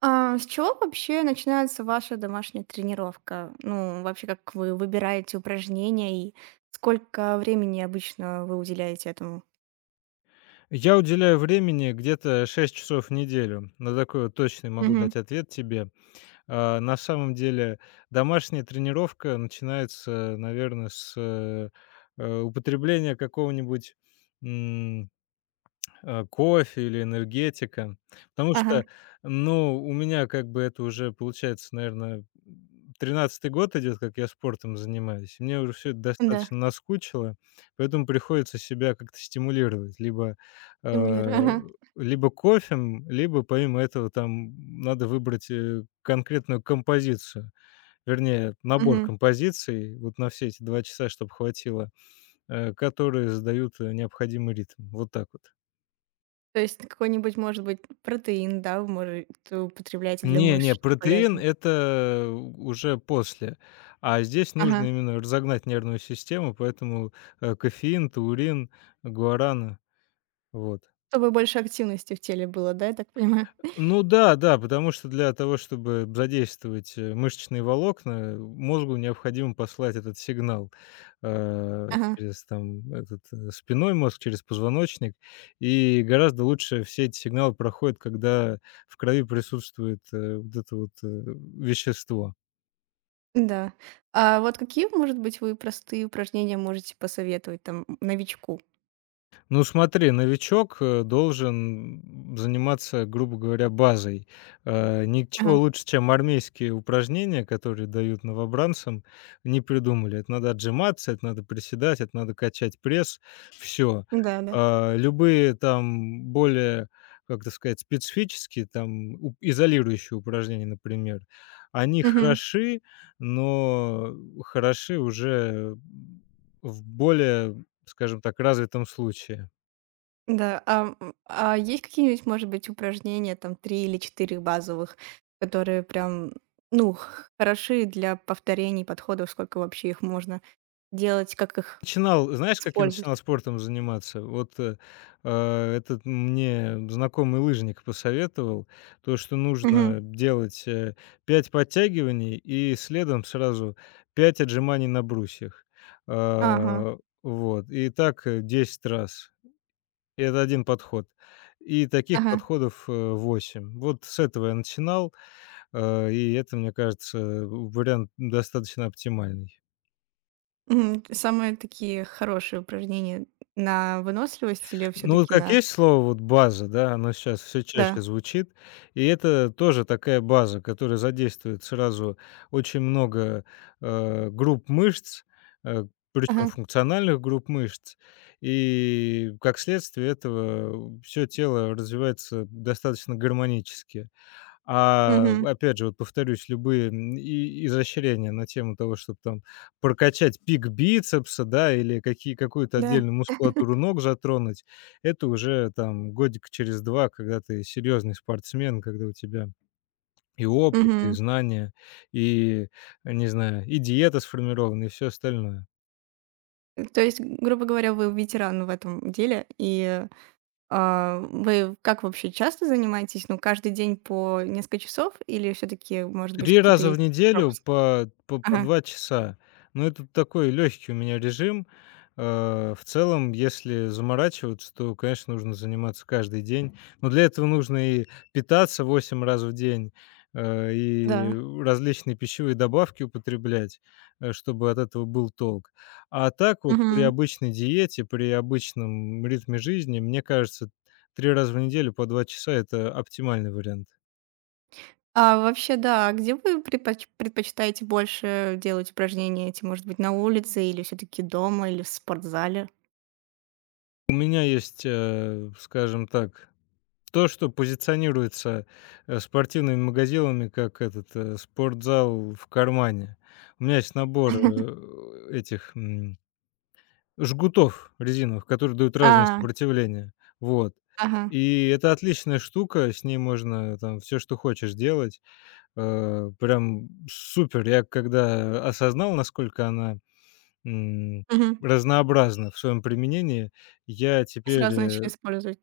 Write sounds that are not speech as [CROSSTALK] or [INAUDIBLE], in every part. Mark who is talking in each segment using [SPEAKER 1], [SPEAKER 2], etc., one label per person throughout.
[SPEAKER 1] С чего вообще начинается ваша домашняя тренировка? Как вы выбираете упражнения и сколько времени обычно вы уделяете этому?
[SPEAKER 2] Я уделяю времени где-то 6 часов в неделю. На такой вот точный могу
[SPEAKER 1] Мгм.
[SPEAKER 2] дать ответ тебе. А, на самом деле домашняя тренировка начинается, наверное, с, употребления какого-нибудь, кофе или энергетика. Потому
[SPEAKER 1] Ага.
[SPEAKER 2] что, ну, у меня как бы это уже получается, наверное, 13-й год идет, как я спортом занимаюсь. Мне уже все это
[SPEAKER 1] Да.
[SPEAKER 2] достаточно наскучило, поэтому приходится себя как-то стимулировать. Э,
[SPEAKER 1] Стимулирую. Ага.
[SPEAKER 2] либо кофе, либо помимо этого там надо выбрать конкретную композицию, вернее, набор
[SPEAKER 1] Мгм.
[SPEAKER 2] композиций вот на все эти 2 часа, чтобы хватило, которые задают необходимый ритм. Вот так вот.
[SPEAKER 1] То есть какой-нибудь, может быть, протеин, да, вы, может, употребляете для
[SPEAKER 2] Не,
[SPEAKER 1] мышц,
[SPEAKER 2] не,
[SPEAKER 1] чтобы
[SPEAKER 2] протеин-
[SPEAKER 1] полезно.
[SPEAKER 2] это уже после. А здесь нужно
[SPEAKER 1] Ага.
[SPEAKER 2] именно разогнать нервную систему, поэтому кофеин, таурин, гуарана. Вот.
[SPEAKER 1] Чтобы больше активности в теле было, да, я так понимаю?
[SPEAKER 2] Ну да, да, потому что для того, чтобы задействовать, мышечные волокна, мозгу необходимо послать этот сигнал, э,
[SPEAKER 1] Ага.
[SPEAKER 2] через там этот, спинной мозг, через позвоночник. И гораздо лучше все эти сигналы проходят, когда в крови присутствует, вот это вот, вещество.
[SPEAKER 1] Да. А вот какие, может быть, вы простые упражнения можете посоветовать там новичку?
[SPEAKER 2] Ну смотри, новичок, должен заниматься, грубо говоря, базой.
[SPEAKER 1] Ага.
[SPEAKER 2] Ничего лучше, чем армейские упражнения, которые дают новобранцам, не придумали. Это надо отжиматься, это надо приседать, это надо качать пресс. Все.
[SPEAKER 1] Да, да.
[SPEAKER 2] Любые там более, как это сказать, специфические там уп изолирующие упражнения, например, они
[SPEAKER 1] Мгм.
[SPEAKER 2] хороши, но хороши уже в более, скажем так, развитом случае.
[SPEAKER 1] Да, а есть какие-нибудь, может быть, упражнения, там 3 или 4 базовых, которые прям, ну, х хороши для повторений подходов, сколько вообще их можно делать, как их
[SPEAKER 2] Начинал, знаешь, как я
[SPEAKER 1] использовать?
[SPEAKER 2] начинал спортом заниматься? Вот, этот мне знакомый лыжник посоветовал, то, что
[SPEAKER 1] Мгм.
[SPEAKER 2] нужно делать 5 подтягиваний и следом сразу 5 отжиманий на брусьях.
[SPEAKER 1] Ага,
[SPEAKER 2] А, вот. И так 10 раз. И это один подход. И таких
[SPEAKER 1] ага.
[SPEAKER 2] подходов восемь. Вот с этого я начинал, и это, мне кажется, вариант достаточно оптимальный.
[SPEAKER 1] Мгм. Самые такие хорошие упражнения на выносливость или все
[SPEAKER 2] Ну, вот
[SPEAKER 1] таки
[SPEAKER 2] как
[SPEAKER 1] на.
[SPEAKER 2] есть слово вот "база", да, оно сейчас все
[SPEAKER 1] Да.
[SPEAKER 2] чаще звучит, и это тоже такая база, которая задействует сразу очень много, групп мышц, э, причем
[SPEAKER 1] Ага.
[SPEAKER 2] функциональных групп мышц. И как следствие этого все тело развивается достаточно гармонически. А,
[SPEAKER 1] Мгм.
[SPEAKER 2] опять же, вот повторюсь, любые, и изощрения на тему того, чтобы там прокачать пик бицепса, да, или какие какую-то
[SPEAKER 1] Да.
[SPEAKER 2] отдельную мускулатуру ног затронуть, это уже там годик через 2, когда ты серьезный спортсмен, когда у тебя и опыт, и
[SPEAKER 1] Мгм.
[SPEAKER 2] знания, и, не знаю, и диета сформирована, и все остальное.
[SPEAKER 1] То есть, грубо говоря, вы ветеран в этом деле и. А, вы как вообще часто занимаетесь? Ну, каждый день по несколько часов или все таки может быть,
[SPEAKER 2] 3
[SPEAKER 1] какие-то
[SPEAKER 2] раза в
[SPEAKER 1] есть
[SPEAKER 2] неделю
[SPEAKER 1] пропуски?
[SPEAKER 2] по
[SPEAKER 1] Ага,
[SPEAKER 2] 2 часа. Но это такой легкий у меня режим. В целом, если заморачиваться, то, конечно, нужно заниматься каждый день. Но для этого нужно и питаться 8 раз в день, и
[SPEAKER 1] да.
[SPEAKER 2] различные пищевые добавки употреблять, чтобы от этого был толк. А так вот при
[SPEAKER 1] Мгм.
[SPEAKER 2] обычной диете, при обычном ритме жизни, мне кажется, 3 раза в неделю по 2 часа- это оптимальный вариант.
[SPEAKER 1] А вообще, да, а где вы предпочитаете больше делать упражнения эти? Может быть, на улице или все таки дома, или в спортзале?
[SPEAKER 2] У меня есть, скажем так, то, что позиционируется, спортивными магазинами как этот, спортзал в кармане. У меня есть набор, этих, жгутов резиновых, которые дают разное
[SPEAKER 1] А,
[SPEAKER 2] сопротивление. Вот.
[SPEAKER 1] ага,
[SPEAKER 2] И это отличная штука, с ней можно там все, что хочешь делать. Прям супер. Я когда осознал, насколько она, м,
[SPEAKER 1] мгм.
[SPEAKER 2] разнообразна в своем применении, я теперь,
[SPEAKER 1] Сразу начали использовать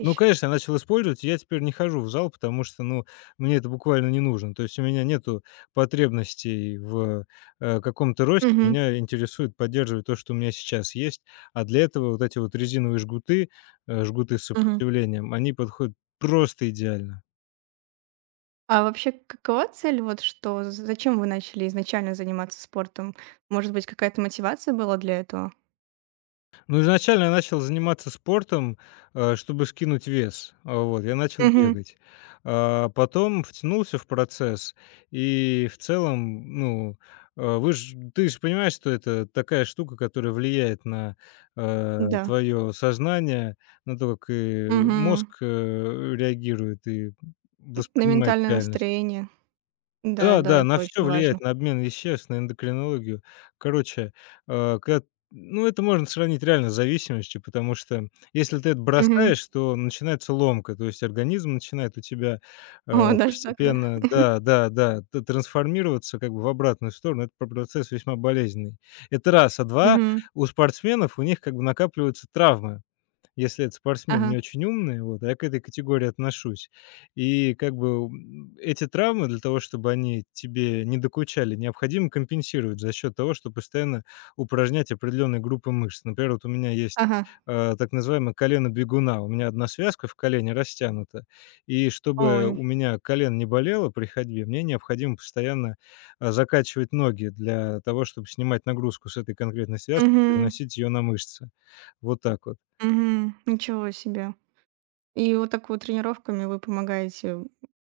[SPEAKER 2] ну, конечно, я начал использовать, и я теперь не хожу в зал, потому что, ну, мне это буквально не нужно. То есть у меня нету потребностей в, каком-то росте.
[SPEAKER 1] Мгм,
[SPEAKER 2] Меня интересует поддерживать то, что у меня сейчас есть, а для этого вот эти вот резиновые жгуты, жгуты с
[SPEAKER 1] мгм.
[SPEAKER 2] сопротивлением, они подходят просто идеально.
[SPEAKER 1] А вообще, какова цель? Вот что з зачем вы начали изначально заниматься спортом? Может быть, какая-то мотивация была для этого?
[SPEAKER 2] Ну, изначально я начал заниматься спортом, чтобы скинуть вес. А, вот, я начал
[SPEAKER 1] Мгм.
[SPEAKER 2] бегать. А, потом втянулся в процесс, и в целом, ну, вы ж ты же понимаешь, что это такая штука, которая влияет на,
[SPEAKER 1] Да.
[SPEAKER 2] твое сознание, на то, как,
[SPEAKER 1] Мгм.
[SPEAKER 2] мозг, реагирует и
[SPEAKER 1] На
[SPEAKER 2] воспринимает
[SPEAKER 1] ментальное
[SPEAKER 2] реальность.
[SPEAKER 1] настроение. Да,
[SPEAKER 2] Да,
[SPEAKER 1] да,
[SPEAKER 2] да,
[SPEAKER 1] это
[SPEAKER 2] на все
[SPEAKER 1] очень важно.
[SPEAKER 2] влияет, на обмен веществ, на эндокринологию. Короче, когда ну, это можно сравнить реально с зависимостью, потому что если ты это
[SPEAKER 1] Мгм.
[SPEAKER 2] бросаешь,
[SPEAKER 1] [LAUGHS]
[SPEAKER 2] то начинается ломка, то есть организм начинает у тебя,
[SPEAKER 1] О, даже так, да?
[SPEAKER 2] постепенно да,
[SPEAKER 1] [LAUGHS]
[SPEAKER 2] да, да, т трансформироваться как бы в обратную сторону. Это п процесс весьма болезненный. Это раз. А два,
[SPEAKER 1] Мгм.
[SPEAKER 2] у спортсменов, у них как бы накапливаются травмы. Если этот спортсмен
[SPEAKER 1] Ага,
[SPEAKER 2] не очень умный, вот, а я к этой категории отношусь. И как бы, эти травмы для того, чтобы они тебе не докучали, необходимо компенсировать за счет того, что постоянно упражнять определенные группы мышц. Например, вот у меня есть,
[SPEAKER 1] ага.
[SPEAKER 2] так называемое колено бегуна. У меня одна связка в колене растянута, и
[SPEAKER 1] Ой.
[SPEAKER 2] чтобы у меня колено не болело при ходьбе, мне необходимо постоянно, закачивать ноги для того, чтобы снимать нагрузку с этой конкретной связки,
[SPEAKER 1] Мгм,
[SPEAKER 2] переносить ее на мышцы. Вот так вот.
[SPEAKER 1] мгм. Ничего себе. И вот так вот тренировками вы помогаете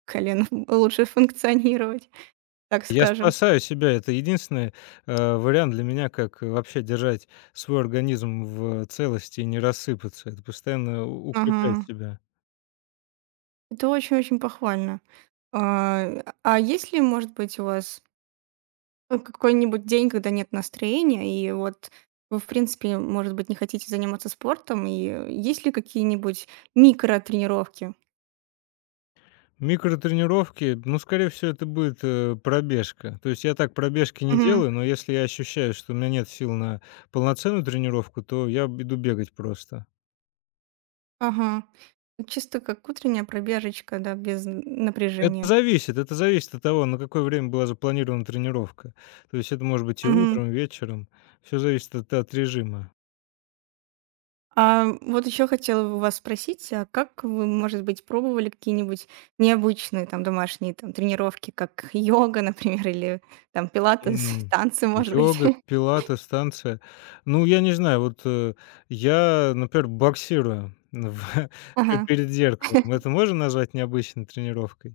[SPEAKER 1] колену [LAUGHS] лучше функционировать, так
[SPEAKER 2] Я
[SPEAKER 1] скажем.
[SPEAKER 2] спасаю себя. Это единственный, вариант для меня, как вообще держать свой организм в целости и не рассыпаться. Это постоянно у
[SPEAKER 1] Ага.
[SPEAKER 2] укреплять себя.
[SPEAKER 1] Это очень-очень похвально. А, а есть ли, может быть, у вас. Ну, какой-нибудь день, когда нет настроения, и вот вы, в принципе, может быть, не хотите заниматься спортом, и есть ли какие-нибудь микротренировки?
[SPEAKER 2] Микротренировки, ну, скорее всего, это будет, пробежка. То есть я так пробежки не
[SPEAKER 1] Мгм.
[SPEAKER 2] делаю, но если я ощущаю, что у меня нет сил на полноценную тренировку, то я б иду бегать просто.
[SPEAKER 1] Ага. Чисто как утренняя пробежечка, да, без
[SPEAKER 2] Это
[SPEAKER 1] напряжения.
[SPEAKER 2] зависит это зависит от того, на какое время была запланирована тренировка. То есть это может быть и
[SPEAKER 1] Мгм.
[SPEAKER 2] утром, и вечером. Все зависит от режима.
[SPEAKER 1] А вот еще хотела бы вас спросить, а как вы, может быть, пробовали какие-нибудь необычные там домашние там тренировки, как йога, например, или там пилатес, [LAUGHS]
[SPEAKER 2] М,
[SPEAKER 1] танцы, может быть?
[SPEAKER 2] Йога,
[SPEAKER 1] [LAUGHS]
[SPEAKER 2] пилатес, танцы. Ну, я не знаю, вот, я, например, боксирую [LAUGHS] в
[SPEAKER 1] Ага.
[SPEAKER 2] перед зеркалом. Это можно назвать необычной тренировкой?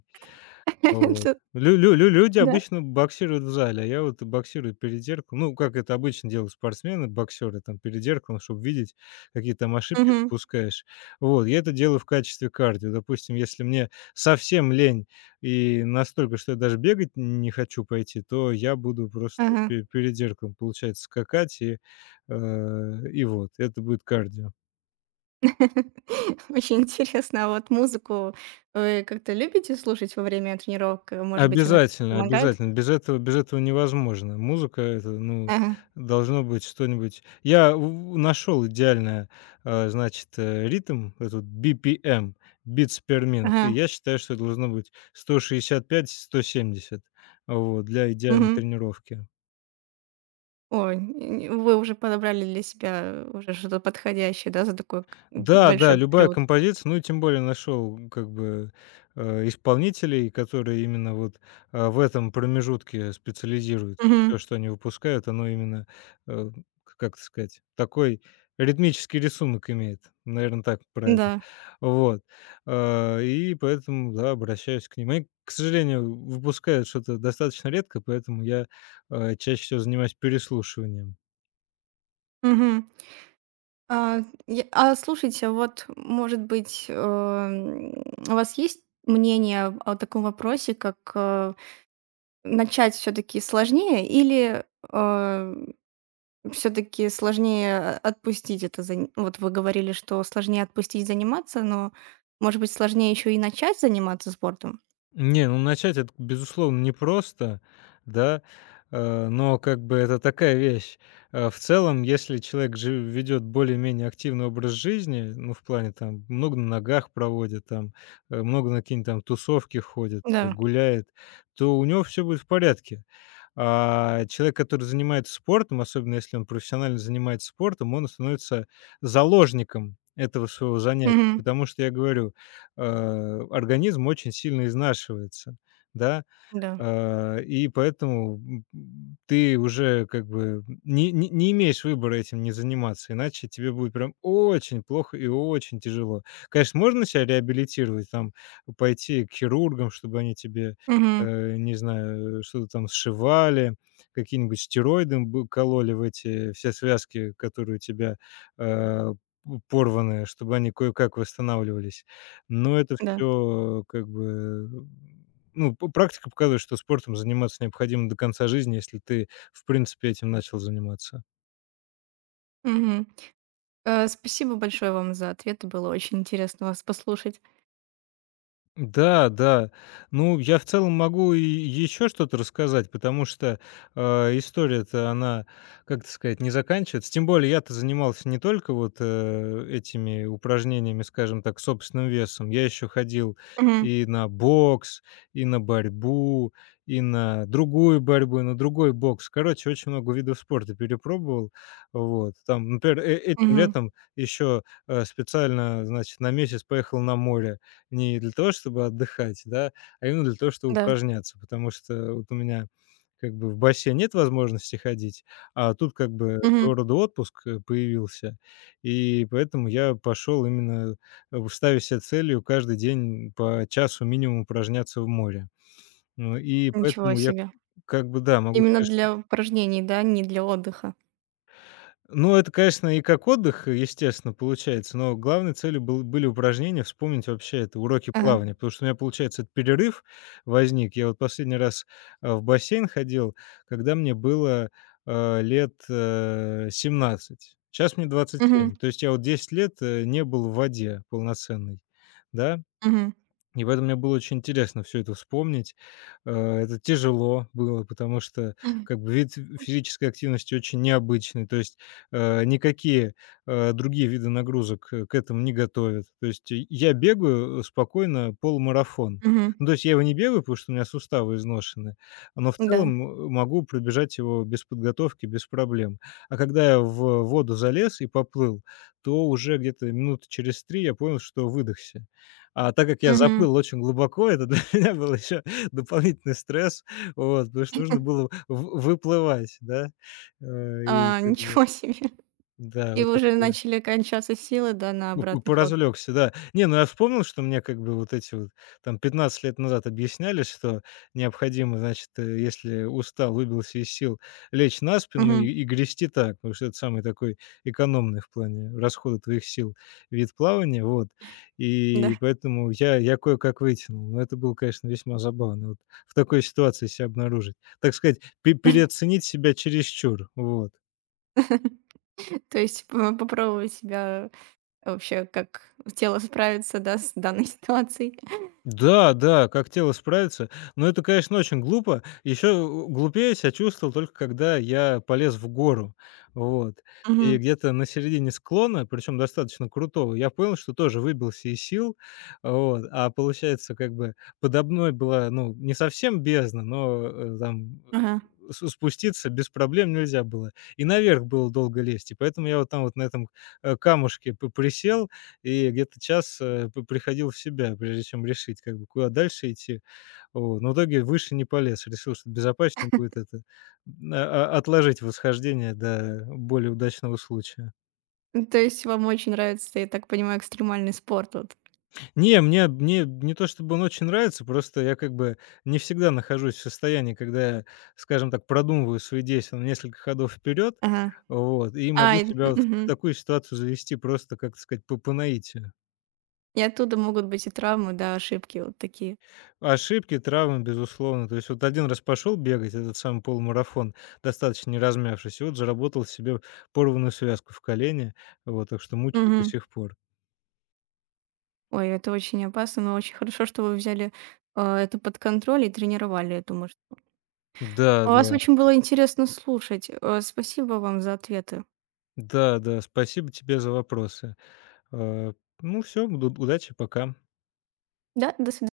[SPEAKER 1] [LAUGHS]
[SPEAKER 2] Вот.
[SPEAKER 1] Это-.
[SPEAKER 2] Лю лю лю люди
[SPEAKER 1] Да.
[SPEAKER 2] обычно боксируют в зале, а я вот боксирую перед зеркалом. Ну, как это обычно делают спортсмены, боксеры, там, перед зеркалом, чтобы видеть, какие там ошибки
[SPEAKER 1] Мгм.
[SPEAKER 2] допускаешь. Вот, я это делаю в качестве кардио. Допустим, если мне совсем лень и настолько, что я даже бегать не хочу пойти, то я буду просто
[SPEAKER 1] Ага.
[SPEAKER 2] пе перед зеркалом, получается, скакать и вот, это будет кардио.
[SPEAKER 1] [LAUGHS] Очень интересно, а вот музыку вы как-то любите слушать во время тренировок? Может быть, она как-то
[SPEAKER 2] Обязательно,
[SPEAKER 1] помогает?
[SPEAKER 2] обязательно. Без этого невозможно. Музыка- это, ну,
[SPEAKER 1] Ага,
[SPEAKER 2] должно быть что-нибудь. Я нашел идеально, значит, ритм, этот BPM, beats per minute. И
[SPEAKER 1] ага,
[SPEAKER 2] я считаю, что это должно быть 165-170, вот, для идеальной
[SPEAKER 1] мгм.
[SPEAKER 2] тренировки.
[SPEAKER 1] Ой, нь вы уже подобрали для себя уже что-то подходящее, да, за такой к
[SPEAKER 2] Да, да,
[SPEAKER 1] большой
[SPEAKER 2] любая
[SPEAKER 1] период?
[SPEAKER 2] композиция, ну и тем более нашел, как бы, исполнителей, которые именно вот, в этом промежутке специализируются. Всё,
[SPEAKER 1] Мгм.
[SPEAKER 2] что они выпускают, оно именно, э, к как это сказать, такой ритмический рисунок имеет, наверное, так правильно.
[SPEAKER 1] Да.
[SPEAKER 2] Вот. А, и поэтому, да, обращаюсь к ним. Они, к сожалению, выпускают что-то достаточно редко, поэтому я, чаще всего занимаюсь переслушиванием.
[SPEAKER 1] Мгм. А, я а слушайте, вот, может быть, у вас есть мнение о таком вопросе, как, начать все таки сложнее или, э все таки сложнее, отпустить это зан вот вы говорили, что сложнее отпустить заниматься, но, может быть, сложнее еще и начать заниматься спортом?
[SPEAKER 2] Не, ну начать это, безусловно, непросто, да, но как бы это такая вещь. В целом, если человек ведет более-менее активный образ жизни, ну, в плане там много на ногах проводит, там много на какие-нибудь там тусовки ходит,
[SPEAKER 1] Да.
[SPEAKER 2] гуляет, то у него все будет в порядке. А человек, который занимается спортом, особенно если он профессионально занимается спортом, он становится заложником этого своего занятия.
[SPEAKER 1] Мгм.
[SPEAKER 2] Потому что я говорю, организм очень сильно изнашивается, да.
[SPEAKER 1] Да.
[SPEAKER 2] И поэтому, ты уже как бы не имеешь выбора этим не заниматься, иначе тебе будет прям очень плохо и очень тяжело. Конечно, можно себя реабилитировать, там, пойти к хирургам, чтобы они тебе,
[SPEAKER 1] Мгм.
[SPEAKER 2] не знаю, что-то там сшивали, какие-нибудь стероиды бы кололи в эти все связки, которые у тебя, э, порваны, чтобы они кое-как восстанавливались. Но это
[SPEAKER 1] Да.
[SPEAKER 2] все как бы ну, п практика показывает, что спортом заниматься необходимо до конца жизни, если ты, в принципе, этим начал заниматься.
[SPEAKER 1] Мгм. Спасибо большое вам за ответы. Было очень интересно вас послушать.
[SPEAKER 2] Да, да. Ну, я в целом могу и еще что-то рассказать, потому что, история-то, она, как это сказать, не заканчивается. Тем более я-то занимался не только вот, этими упражнениями, скажем так, собственным весом. Я еще ходил
[SPEAKER 1] Мгм.
[SPEAKER 2] и на бокс, и на борьбу, и на другую борьбу, и на другой бокс. Короче, очень много видов спорта перепробовал. Вот. Там, например, этим
[SPEAKER 1] Мгм.
[SPEAKER 2] летом еще, специально, значит, на месяц поехал на море. Не для того, чтобы отдыхать, да, а именно для того, чтобы
[SPEAKER 1] Да.
[SPEAKER 2] упражняться. Потому что вот у меня как бы в бассейн нет возможности ходить, а тут как бы своего
[SPEAKER 1] Мгм.
[SPEAKER 2] рода отпуск, появился. И поэтому я пошел именно, ставя себе целью каждый день по часу минимум упражняться в море. Ну и
[SPEAKER 1] Ничего
[SPEAKER 2] поэтому я
[SPEAKER 1] себе.
[SPEAKER 2] как бы, да, могу
[SPEAKER 1] Именно
[SPEAKER 2] сказать,
[SPEAKER 1] для упражнений, да, не для отдыха.
[SPEAKER 2] ну, это, конечно, и как отдых, естественно, получается, но главной целью были упражнения, вспомнить вообще это уроки
[SPEAKER 1] Ага.
[SPEAKER 2] плавания, потому что у меня, получается, этот перерыв возник. Я вот последний раз, в бассейн ходил, когда мне было, лет, 17. Щас мне двадцать
[SPEAKER 1] Мгм.
[SPEAKER 2] семь, То есть я вот 10 лет, не был в воде полноценной, да.
[SPEAKER 1] Мгм.
[SPEAKER 2] И поэтому мне было очень интересно все это вспомнить. Э, это тяжело было, потому что как бы вид физической активности очень необычный. То есть, никакие, другие виды нагрузок, к этому не готовят. То есть я бегаю, спокойно полумарафон.
[SPEAKER 1] Мгм.
[SPEAKER 2] Ну, то есть я его не бегаю, потому что у меня суставы изношены, но в
[SPEAKER 1] Да.
[SPEAKER 2] целом, могу пробежать его без подготовки, без проблем. А когда я в воду залез и поплыл, то уже где-то минуты через 3 я понял, что выдохся. А так как я
[SPEAKER 1] Мгм.
[SPEAKER 2] заплыл очень глубоко, это для [LAUGHS] меня был еще дополнительный стресс, вот, потому что нужно было в выплывать, да. И
[SPEAKER 1] А, [LAUGHS]
[SPEAKER 2] как бы,
[SPEAKER 1] ничего себе.
[SPEAKER 2] да,
[SPEAKER 1] И
[SPEAKER 2] вот так
[SPEAKER 1] уже
[SPEAKER 2] вот я
[SPEAKER 1] начали кончаться силы, да, на
[SPEAKER 2] П п
[SPEAKER 1] обратный ход.
[SPEAKER 2] поразвлёкся, да. Не, ну я вспомнил, что мне как бы вот эти вот там 15 лет назад объясняли, что необходимо, значит, если устал, выбился из сил, лечь на спину и
[SPEAKER 1] Мгм.
[SPEAKER 2] и грести так, потому что это самый такой экономный в плане расхода твоих сил вид плавания. Вот. И
[SPEAKER 1] Да.
[SPEAKER 2] поэтому я кое-как вытянул. Но это было, конечно, весьма забавно вот в такой ситуации себя обнаружить. Так сказать, пе переоценить себя чересчур. Вот.
[SPEAKER 1] [LAUGHS] То есть п попробовать себя вообще, как тело справится, да, с данной [LAUGHS] ситуацией.
[SPEAKER 2] Да, да, как тело справится. Но это, конечно, очень глупо. Еще глупее себя чувствовал только когда я полез в гору. Вот. И
[SPEAKER 1] Мгм.
[SPEAKER 2] где-то на середине склона, причем достаточно крутого, я понял, что тоже выбился из сил. Вот. А получается, как бы подо мной была, ну, не совсем бездна, но там
[SPEAKER 1] Ага.
[SPEAKER 2] спуститься без проблем нельзя было. И наверх было долго лезть. И поэтому я вот там вот на этом камушке присел, и где-то час, э, п приходил в себя, прежде чем решить, как бы, куда дальше идти. Вот, но в итоге выше не полез. Решил, что безопаснее будет это, отложить восхождение до более удачного случая.
[SPEAKER 1] Ну, то есть вам очень нравится, я так понимаю, экстремальный спорт вот.
[SPEAKER 2] Не, мне не то чтобы он очень нравится, просто я как бы не всегда нахожусь в состоянии, когда я, скажем так, продумываю свои действия на несколько ходов вперед,
[SPEAKER 1] Ага.
[SPEAKER 2] вот, и
[SPEAKER 1] А,
[SPEAKER 2] могу
[SPEAKER 1] и
[SPEAKER 2] себя вот в
[SPEAKER 1] мгм.
[SPEAKER 2] такую ситуацию завести просто, как сказать, по наитию.
[SPEAKER 1] И оттуда могут быть и травмы, да, ошибки вот такие.
[SPEAKER 2] Ошибки, травмы, безусловно. То есть вот один раз пошел бегать, этот самый полумарафон, достаточно не размявшись, и вот заработал себе порванную связку в колене. Вот, так что мучает до
[SPEAKER 1] Мгм.
[SPEAKER 2] сих пор.
[SPEAKER 1] Ой, это очень опасно, но очень хорошо, что вы взяли, а, это под контроль и тренировали эту мышцу.
[SPEAKER 2] Да,
[SPEAKER 1] А вас
[SPEAKER 2] да.
[SPEAKER 1] очень было интересно слушать. Спасибо вам за ответы.
[SPEAKER 2] Да, да. Спасибо тебе за вопросы. Э, ну все, буд удачи, пока.
[SPEAKER 1] Да, до свидания.